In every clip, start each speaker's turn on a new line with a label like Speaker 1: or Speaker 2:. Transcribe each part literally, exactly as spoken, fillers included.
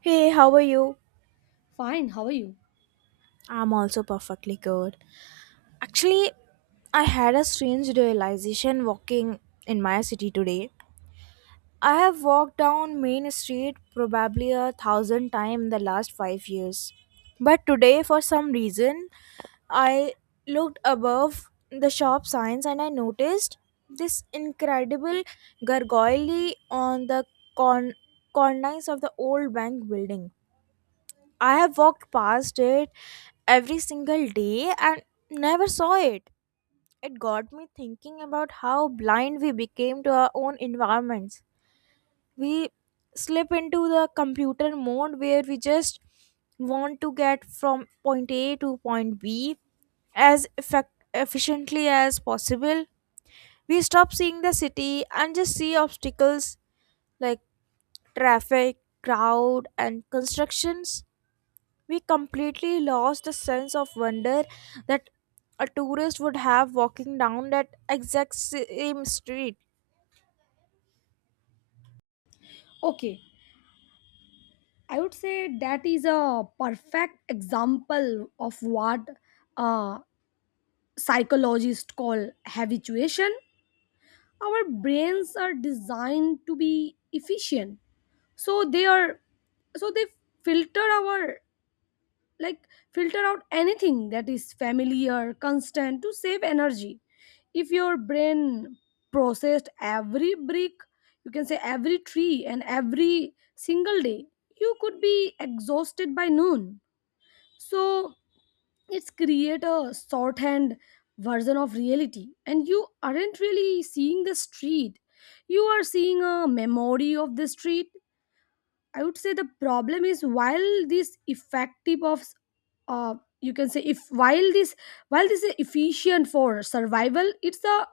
Speaker 1: Hey, how are you?
Speaker 2: Fine, how are you?
Speaker 1: I'm also perfectly good. Actually, I had a strange realization walking in my city today. I have walked down Main Street probably a thousand times in the last five years. But today, for some reason, I looked above the shop signs and I noticed this incredible gargoyle on the con- cornice of the old bank building. I have walked past it every single day and never saw it. It got me thinking about how blind we became to our own environments. We slip into the computer mode where we just want to get from point A to point B as effect- efficiently as possible. We stop seeing the city and just see obstacles like traffic, crowd, and constructions. We completely lost the sense of wonder that a tourist would have walking down that exact same street.
Speaker 2: Okay, I would say that is a perfect example of what uh, psychologists call habituation. Our brains are designed to be efficient, so they are so they filter our like filter out anything that is familiar constant to save energy. If your brain processed every brick, you can say every tree and every single day, you could be exhausted by noon. So it's create a shorthand version of reality, and you aren't really seeing the street, you are seeing a memory of the street. I would say the problem is while this effective of uh, you can say if while this while this is efficient for survival, it's a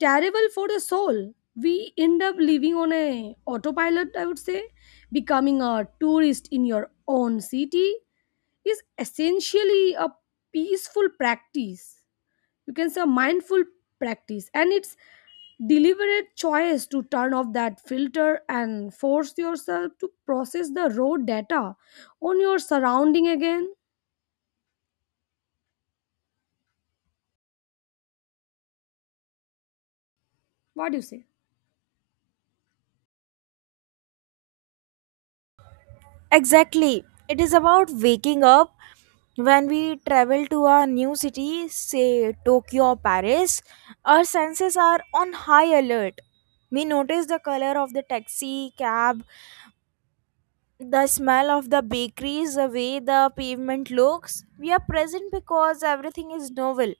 Speaker 2: terrible for the soul. We end up living on a autopilot, I would say. Becoming a tourist in your own city is essentially a peaceful practice, you can say mindful practice, and it's deliberate choice to turn off that filter and force yourself to process the raw data on your surrounding again. What do you say?
Speaker 1: Exactly. It is about waking up when we travel to a new city, say Tokyo or Paris, our senses are on high alert. We notice the color of the taxi, cab, the smell of the bakeries, the way the pavement looks. We are present because everything is novel.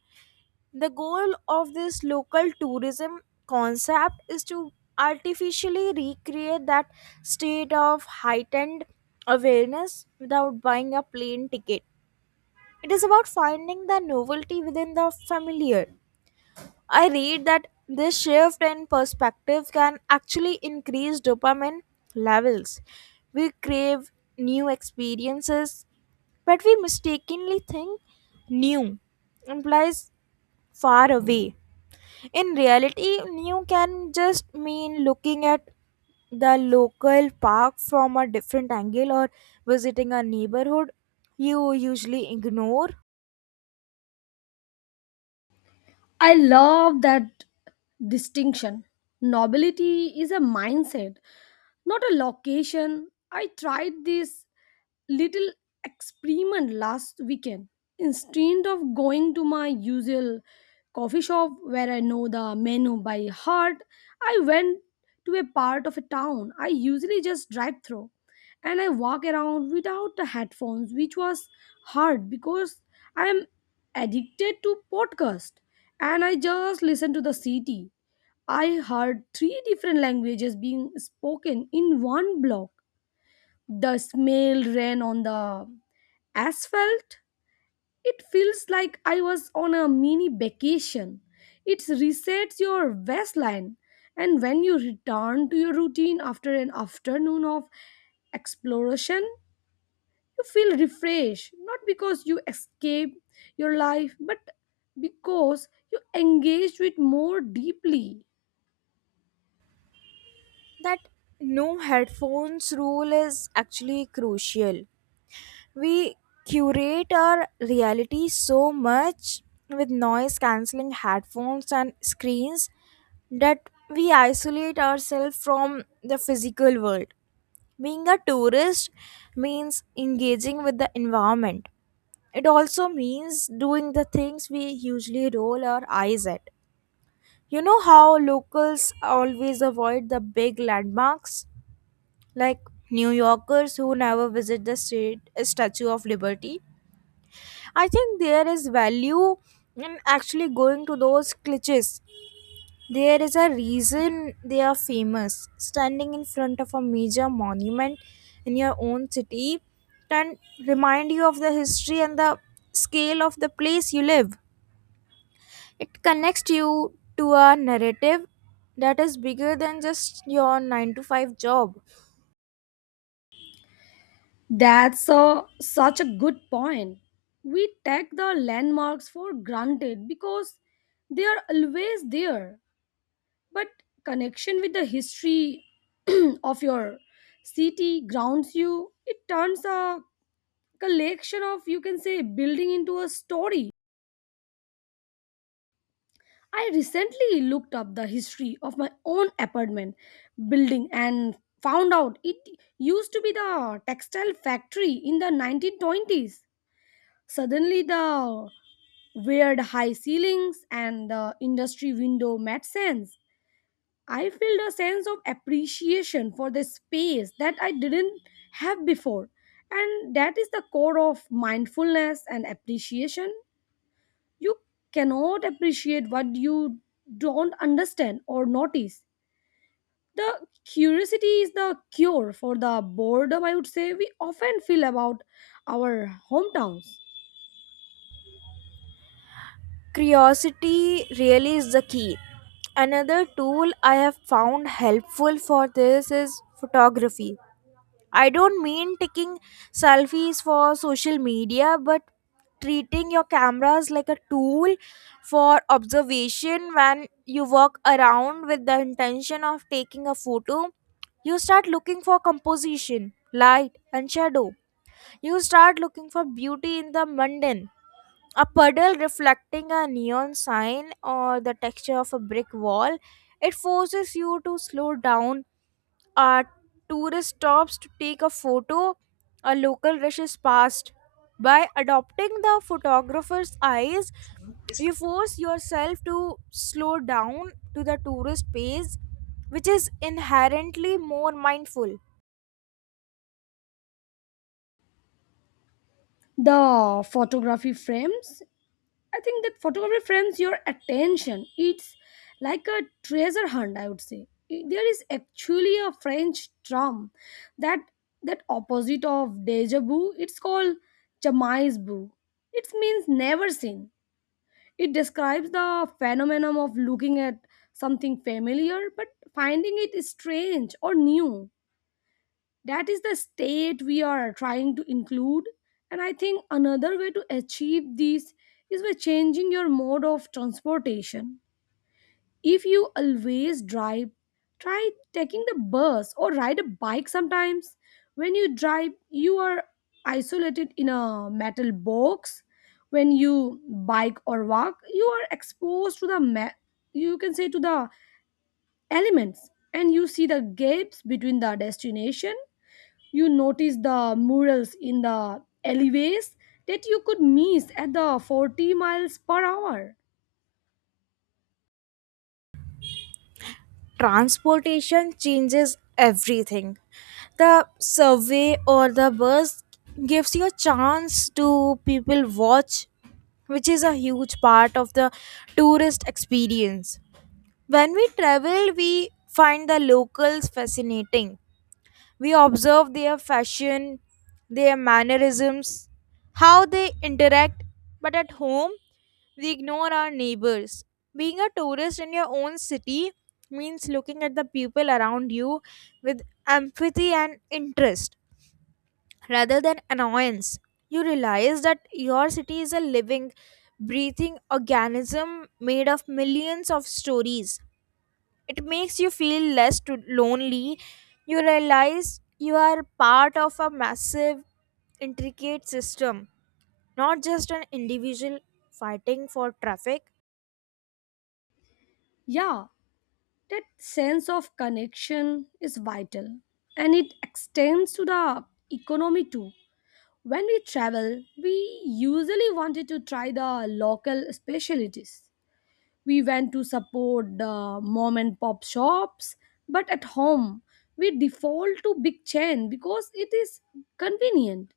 Speaker 1: The goal of this local tourism concept is to artificially recreate that state of heightened awareness without buying a plane ticket. It is about finding the novelty within the familiar. I read that this shift in perspective can actually increase dopamine levels. We crave new experiences, but we mistakenly think new implies far away. In reality, new can just mean looking at the local park from a different angle or visiting a neighborhood you usually ignore.
Speaker 2: I love that distinction. Nobility is a mindset, not a location. I tried this little experiment last weekend. Instead of going to my usual coffee shop where I know the menu by heart, I went to a part of a town I usually just drive through, and I walk around without the headphones, which was hard because I'm addicted to podcast, and I just listen to the city. I heard three different languages being spoken in one block. The smell ran on the asphalt, it feels like I was on a mini vacation. It resets your waistline. And when you return to your routine after an afternoon of exploration, you feel refreshed, not because you escape your life, but because you engaged with more deeply.
Speaker 1: That no headphones rule is actually crucial. We curate our reality so much with noise cancelling headphones and screens that we isolate ourselves from the physical world. Being a tourist means engaging with the environment. It also means doing the things we usually roll our eyes at. You know how locals always avoid the big landmarks? Like New Yorkers who never visit the state, Statue of Liberty. I think there is value in actually going to those cliches. There is a reason they are famous. Standing in front of a major monument in your own city can remind you of the history and the scale of the place you live. It connects you to a narrative that is bigger than just your nine to five job.
Speaker 2: That's a, such a good point. We take the landmarks for granted because they are always there. But connection with the history of your city grounds you. It turns a collection of, you can say, building into a story. I recently looked up the history of my own apartment building and found out it used to be the textile factory in the nineteen twenties. Suddenly the weird high ceilings and the industry window made sense. I felt a sense of appreciation for the space that I didn't have before. And that is the core of mindfulness and appreciation. You cannot appreciate what you don't understand or notice. The curiosity is the cure for the boredom, I would say, we often feel about our hometowns.
Speaker 1: Curiosity really is the key. Another tool I have found helpful for this is photography. I don't mean taking selfies for social media, but treating your cameras like a tool for observation. When you walk around with the intention of taking a photo, you start looking for composition, light and shadow. You start looking for beauty in the mundane, a puddle reflecting a neon sign or the texture of a brick wall. It forces you to slow down. A tourist stops to take a photo, a local rushes past. By adopting the photographer's eyes, you force yourself to slow down to the tourist pace, which is inherently more mindful.
Speaker 2: The photography frames I think that photography frames your attention. It's like a treasure hunt, I would say. I- There is actually a French term that that opposite of deja vu. It's called jamais vu. It means never seen. It describes the phenomenon of looking at something familiar but finding it strange or new. That is the state we are trying to include, and I think another way to achieve this is by changing your mode of transportation. If you always drive, try taking the bus or ride a bike sometimes. When you drive, you are isolated in a metal box. When you bike or walk you are exposed to the ma- you can say to the elements, and you see the gaps between the destination. You notice the murals in the alleyways that you could miss at the forty miles per hour.
Speaker 1: Transportation changes everything. The subway or the bus gives you a chance to people watch, which is a huge part of the tourist experience. When we travel, we find the locals fascinating. We observe their fashion, their mannerisms, how they interact, but at home, we ignore our neighbors. Being a tourist in your own city means looking at the people around you with empathy and interest rather than annoyance. You realize that your city is a living, breathing organism made of millions of stories. It makes you feel less to lonely. You realize you are part of a massive intricate system, not just an individual fighting for traffic.
Speaker 2: Yeah, that sense of connection is vital, and it extends to the economy too. When we travel, we usually wanted to try the local specialties. We went to support the mom and pop shops, but at home, we default to big chain because it is convenient.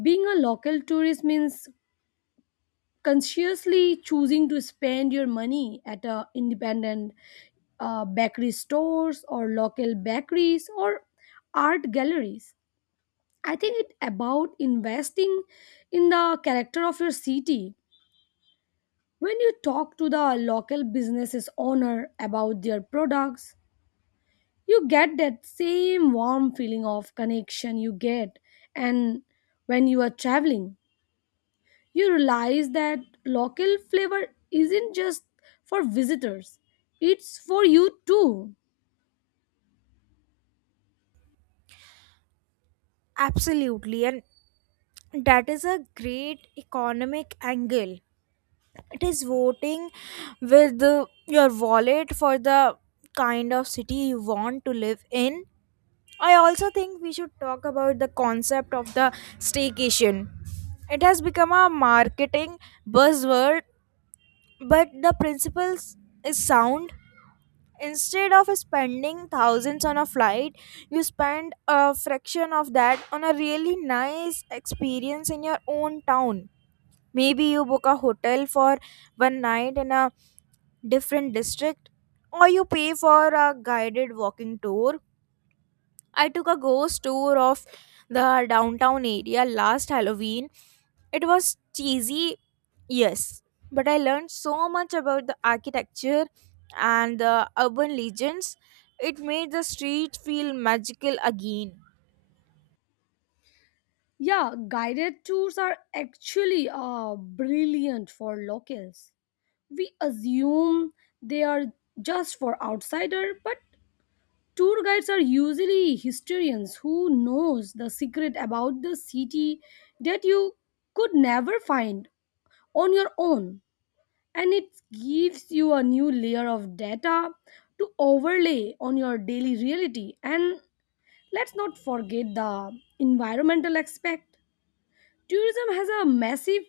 Speaker 2: Being a local tourist means consciously choosing to spend your money at a independent uh, bakery stores or local bakeries or art galleries. I think it about investing in the character of your city. When you talk to the local businesses owner about their products, you get that same warm feeling of connection you get and when you are traveling. You realize that local flavor isn't just for visitors, it's for you too.
Speaker 1: Absolutely, and that is a great economic angle. It is voting with the, your wallet for the kind of city you want to live in. I also think we should talk about the concept of the staycation. It has become a marketing buzzword, but the principles is sound. Instead of spending thousands on a flight, you spend a fraction of that on a really nice experience in your own town. Maybe you book a hotel for one night in a different district, or you pay for a guided walking tour. I took a ghost tour of the downtown area last Halloween. It was cheesy, yes, but I learned so much about the architecture and the urban legends. It made the street feel magical again.
Speaker 2: Yeah, guided tours are actually uh, brilliant for locals. We assume they are just for outsider, but tour guides are usually historians who knows the secret about the city that you could never find on your own. And it gives you a new layer of data to overlay on your daily reality. And let's not forget the environmental aspect. Tourism has a massive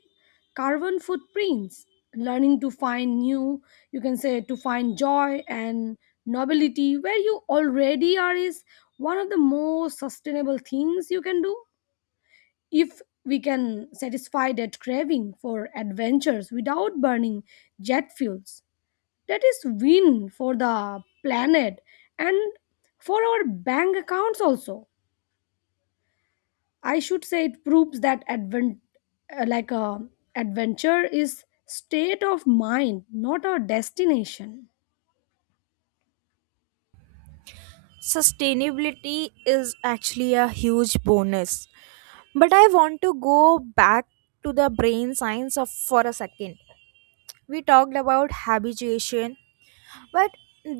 Speaker 2: carbon footprints. Learning to find new, you can say to find joy and nobility where you already are is one of the most sustainable things you can do. If we can satisfy that craving for adventures without burning jet fuels, that is win for the planet and for our bank accounts also. I should say it proves that advent uh, like a adventure is state of mind, not a destination.
Speaker 1: Sustainability is actually a huge bonus. But I want to go back to the brain science of for a second. We talked about habitation. But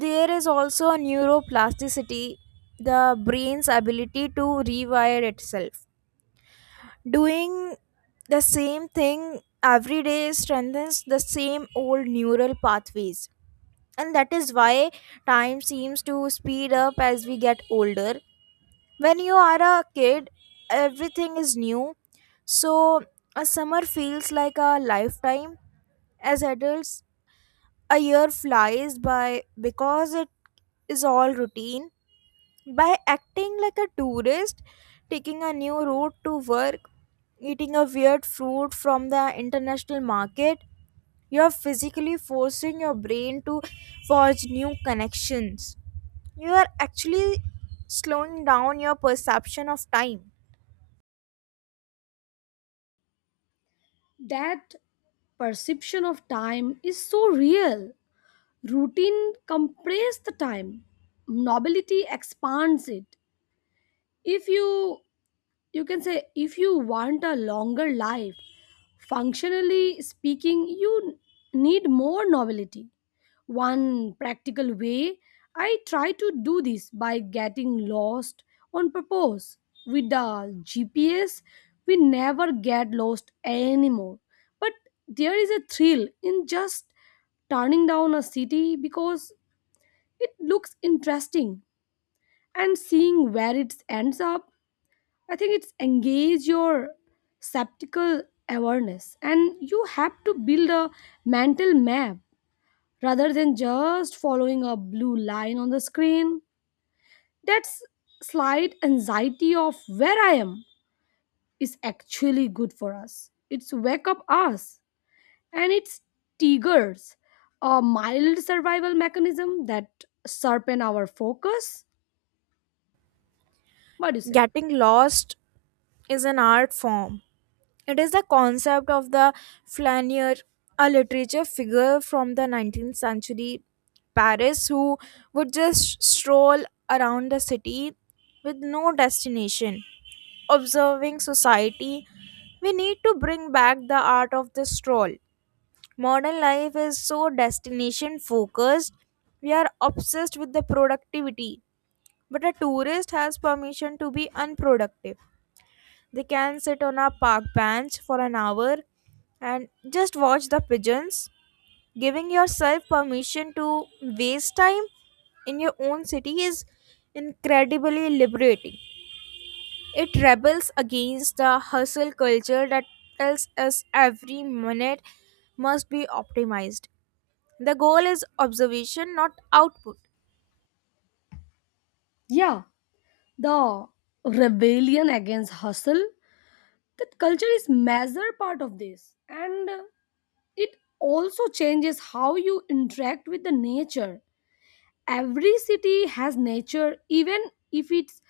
Speaker 1: there is also a neuroplasticity, the brain's ability to rewire itself. Doing the same thing every day strengthens the same old neural pathways. And that is why time seems to speed up as we get older. When you are a kid, everything is new. So a summer feels like a lifetime. As adults, a year flies by because it is all routine. By acting like a tourist, taking a new route to work, eating a weird fruit from the international market, you're physically forcing your brain to forge new connections. You are actually slowing down your perception of time.
Speaker 2: That perception of time is so real. Routine compresses the time, nobility expands it. If you you can say if you want a longer life, functionally speaking, you need more novelty. One practical way I try to do this by getting lost on purpose. With the G P S, we never get lost anymore. But there is a thrill in just turning down a city because it looks interesting and seeing where it ends up. I think it's engage your skeptical awareness, and you have to build a mental map rather than just following a blue line on the screen. That's slight anxiety of where I am is actually good for us. It's wake up us, and it's triggers a mild survival mechanism that sharpen our focus. What do you say?
Speaker 1: Getting lost is an art form. It is the concept of the flaneur, a literature figure from the nineteenth century Paris who would just stroll around the city with no destination, observing society. We need to bring back the art of the stroll. Modern life is so destination focused. We are obsessed with the productivity. But a tourist has permission to be unproductive. They can sit on a park bench for an hour and just watch the pigeons. Giving yourself permission to waste time in your own city is incredibly liberating. It rebels against the hustle culture that tells us every minute must be optimized. The goal is observation, not output.
Speaker 2: Yeah, the rebellion against hustle that culture is major part of this, and uh, it also changes how you interact with the nature. Every city has nature, even if it's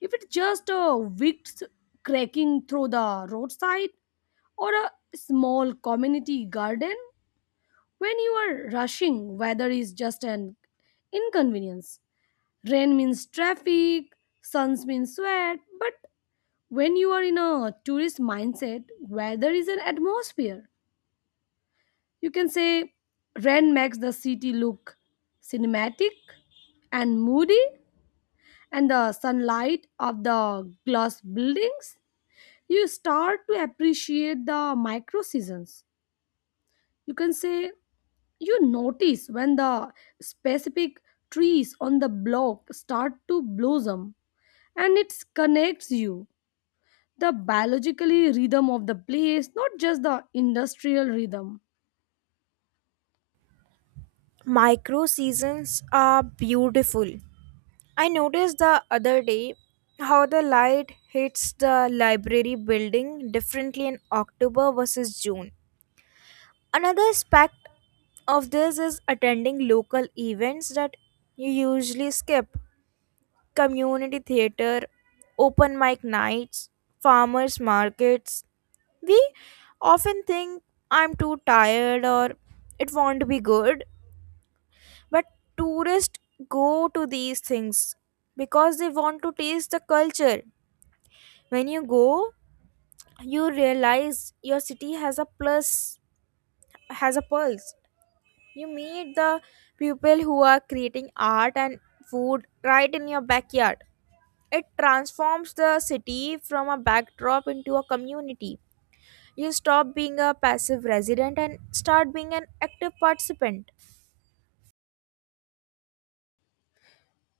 Speaker 2: if it's just a wind cracking through the roadside or a small community garden. When you are rushing, weather is just an inconvenience. Rain means traffic, suns means sweat. But when you are in a tourist mindset, weather is an atmosphere. You can say rain makes the city look cinematic and moody, and the sunlight of the glass buildings. You start to appreciate the micro seasons. You can say you notice when the specific trees on the block start to blossom, and it connects you the biologically rhythm of the place, not just the industrial rhythm.
Speaker 1: Micro seasons are beautiful. I noticed the other day how the light hits the library building differently in October versus June. Another aspect of this is attending local events that you usually skip: community theater, open mic nights, farmers markets. We often think I'm too tired or it won't be good, but tourists go to these things because they want to taste the culture. When you go, you realize your city has a plus, has a pulse. You meet the people who are creating art and food right in your backyard. It transforms the city from a backdrop into a community. You stop being a passive resident and start being an active participant.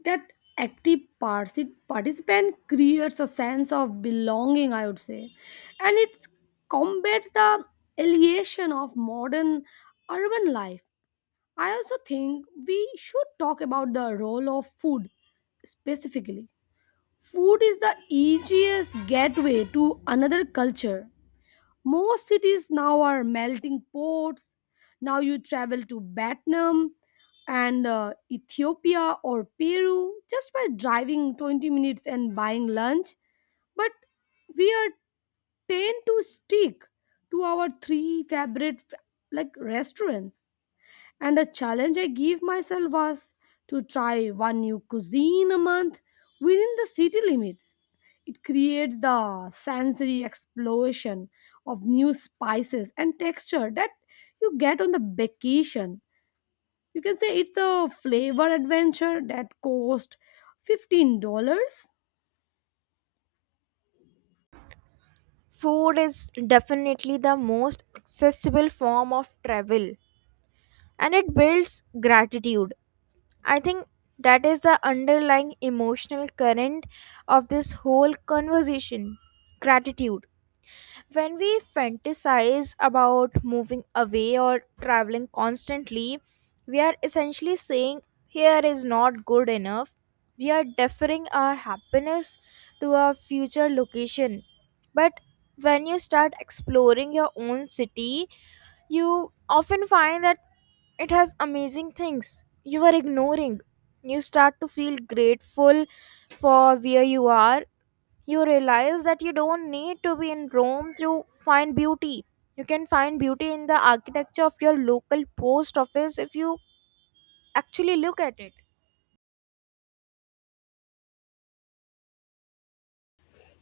Speaker 2: that active parti- participant creates a sense of belonging, I would say, and it combats the alienation of modern urban life. I also think we should talk about the role of food specifically. Food is the easiest gateway to another culture. Most cities now are melting ports. Now you travel to Vietnam and uh, Ethiopia or Peru just by driving twenty minutes and buying lunch. But we are tend to stick to our three favorite f- like restaurants, and a challenge I gave myself was to try one new cuisine a month within the city limits. It creates the sensory explosion of new spices and texture that you get on the vacation. You can say it's a flavor adventure that cost fifteen dollars.
Speaker 1: Food is definitely the most accessible form of travel and it builds gratitude. I think that is the underlying emotional current of this whole conversation: gratitude. When we fantasize about moving away or traveling constantly, we are essentially saying here is not good enough. We are deferring our happiness to a future location. But when you start exploring your own city, you often find that it has amazing things you were ignoring. You start to feel grateful for where you are. You realize that you don't need to be in Rome to find beauty. You can find beauty in the architecture of your local post office if you actually look at it.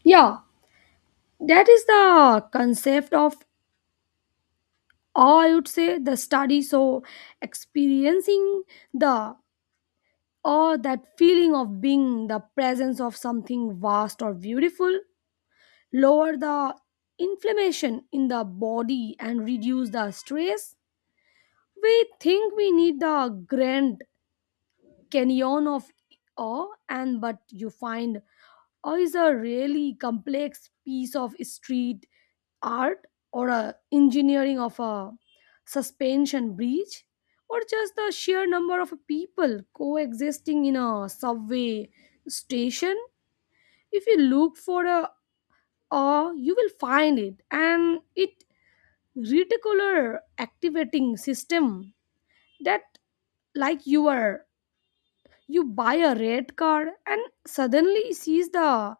Speaker 2: Yeah, that is the concept of, or I would say, the study. So, experiencing the or that feeling of being the presence of something vast or beautiful lower the inflammation in the body and reduce the stress. We think we need the Grand Canyon of awe, and but you find awe is a really complex piece of street art or a engineering of a suspension bridge or just the sheer number of people coexisting in a subway station. If you look for a awe, you will find it, and it reticular activating system that, like, you are you buy a red card and suddenly sees the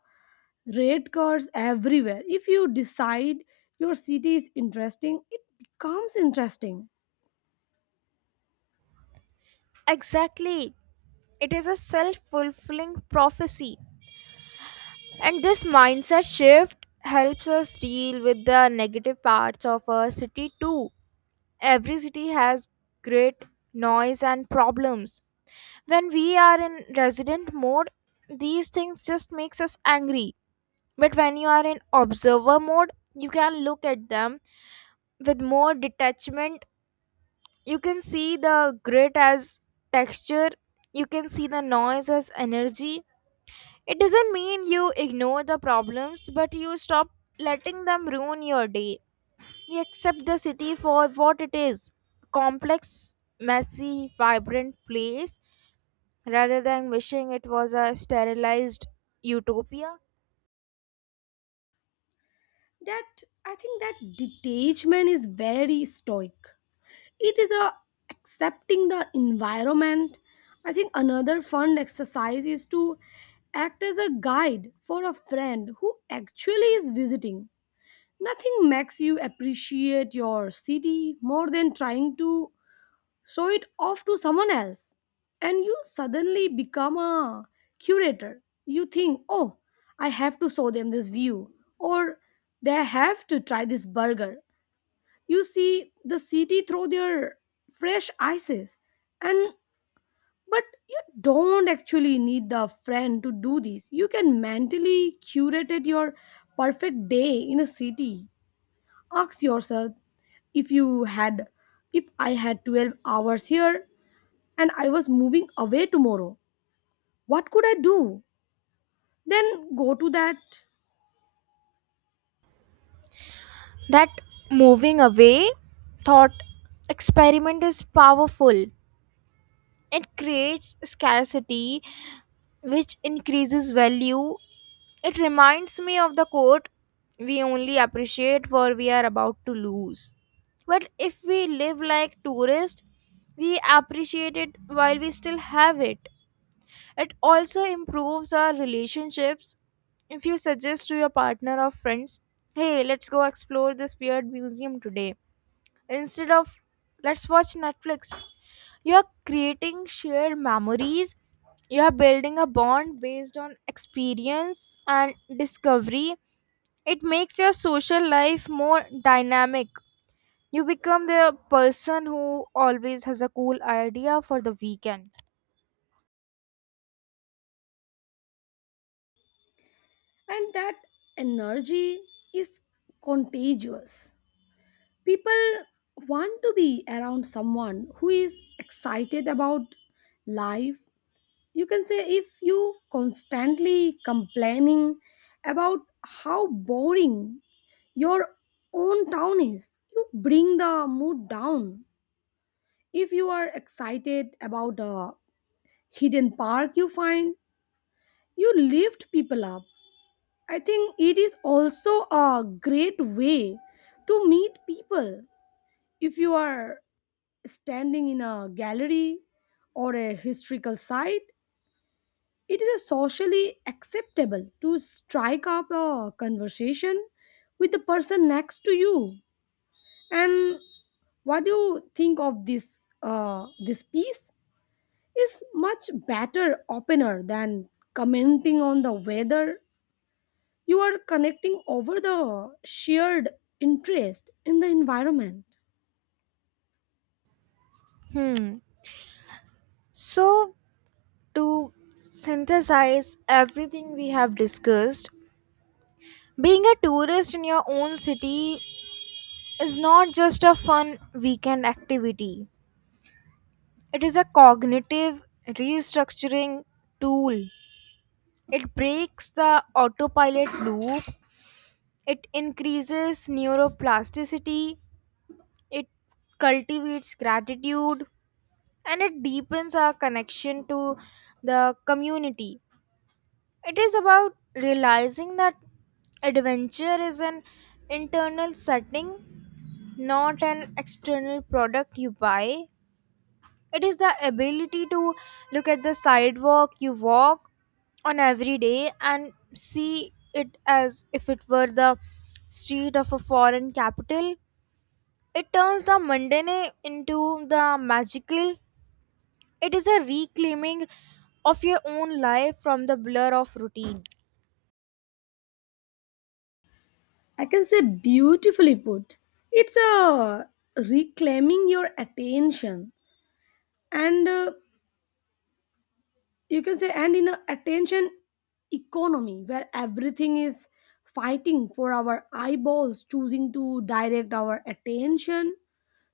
Speaker 2: red cards everywhere. If you decide your city is interesting, it becomes interesting.
Speaker 1: Exactly. It is a self fulfilling prophecy. And this mindset shift helps us deal with the negative parts of our city too. Every city has great noise and problems. When we are in resident mode, these things just makes us angry. But when you are in observer mode, you can look at them with more detachment. You can see the grit as texture, you can see the noise as energy. It doesn't mean you ignore the problems, but you stop letting them ruin your day. You accept the city for what it is: complex, messy, vibrant place rather than wishing it was a sterilized utopia.
Speaker 2: That I think that detachment is very stoic. It is a accepting the environment. I think another fun exercise is to act as a guide for a friend who actually is visiting. Nothing makes you appreciate your city more than trying to show it off to someone else, and you suddenly become a curator. You think, oh, I have to show them this view, or they have to try this burger. You see the city through their fresh ices. And but you don't actually need the friend to do this, you can mentally curate it your perfect day in a city. Ask yourself, if you had if I had twelve hours here and I was moving away tomorrow, what could I do? Then go to that.
Speaker 1: That moving away thought experiment is powerful. It creates scarcity, which increases value. It reminds me of the quote, we only appreciate what we are about to lose. But if we live like tourists, we appreciate it while we still have it. It also improves our relationships. If you suggest to your partner or friends, hey, let's go explore this weird museum today instead of let's watch Netflix, you're creating shared memories. You're building a bond based on experience and discovery. It makes your social life more dynamic. You become the person who always has a cool idea for the weekend.
Speaker 2: And that energy is contagious. People want to be around someone who is excited about life. You can say if you constantly complaining about how boring your own town is, you bring the mood down. If you are excited about a hidden park you find, you lift people up. I think it is also a great way to meet people. If you are standing in a gallery or a historical site, it is socially acceptable to strike up a conversation with the person next to you. And what do you think of this? Uh, this piece is much better opener than commenting on the weather. You are connecting over the shared interest in the environment.
Speaker 1: Hmm. So, to synthesize everything we have discussed, being a tourist in your own city is not just a fun weekend activity, it is a cognitive restructuring tool. It breaks the autopilot loop, it increases neuroplasticity, it cultivates gratitude, and it deepens our connection to the community. It is about realizing that adventure is an internal setting, not an external product you buy. It is the ability to look at the sidewalk you walk on every day and see it as if it were the street of a foreign capital. It turns the mundane into the magical. It is a reclaiming of your own life from the blur of routine.
Speaker 2: I can say beautifully put. It's a reclaiming your attention, and uh, you can say, and in a attention economy where everything is fighting for our eyeballs, choosing to direct our attention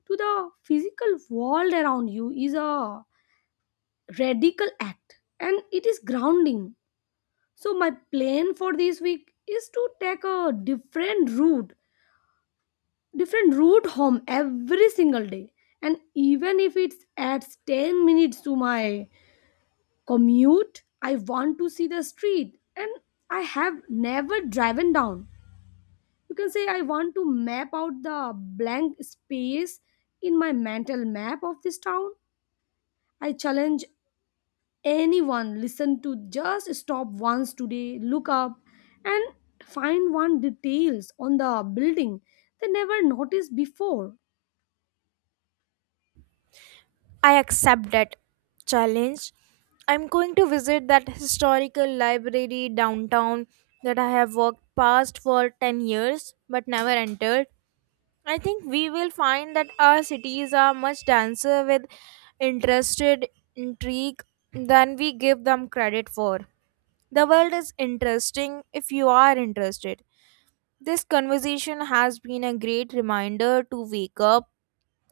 Speaker 2: to the physical world around you is a radical act, and it is grounding. So my plan for this week is to take a different route different route home every single day, and even if it adds ten minutes to my commute, I want to see the street and I have never driven down. You can say I want to map out the blank space in my mental map of this town. I challenge anyone listen to just stop once today, look up, and find one details on the building they never noticed before.
Speaker 1: I accept that challenge. I'm going to visit that historical library downtown that I have walked past for ten years but never entered. I think we will find that our cities are much denser with interested intrigue than we give them credit for. The world is interesting if you are interested. This conversation has been a great reminder to wake up.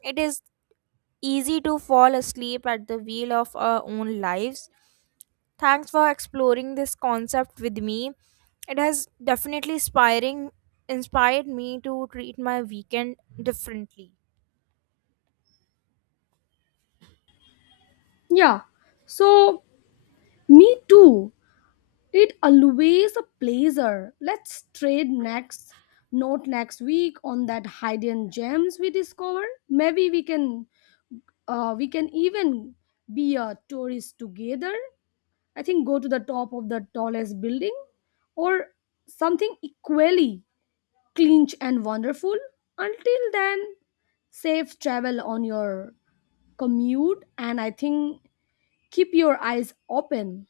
Speaker 1: It is easy to fall asleep at the wheel of our own lives. Thanks for exploring this concept with me. It has definitely inspiring inspired me to treat my weekend differently.
Speaker 2: Yeah, so me too. It always a pleasure. Let's trade next note next week on that hidden gems we discover. Maybe we can uh, we can even be a tourist together. I think go to the top of the tallest building or something equally clinch and wonderful. Until then, safe travel on your commute, and I think keep your eyes open.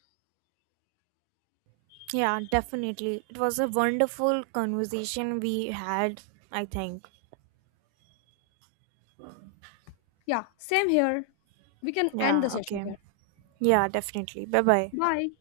Speaker 1: Yeah, definitely. It was a wonderful conversation we had, I think.
Speaker 2: Yeah, same here. We can end
Speaker 1: Yeah,
Speaker 2: the session
Speaker 1: okay.
Speaker 2: here.
Speaker 1: Yeah, definitely. Bye bye.
Speaker 2: Bye.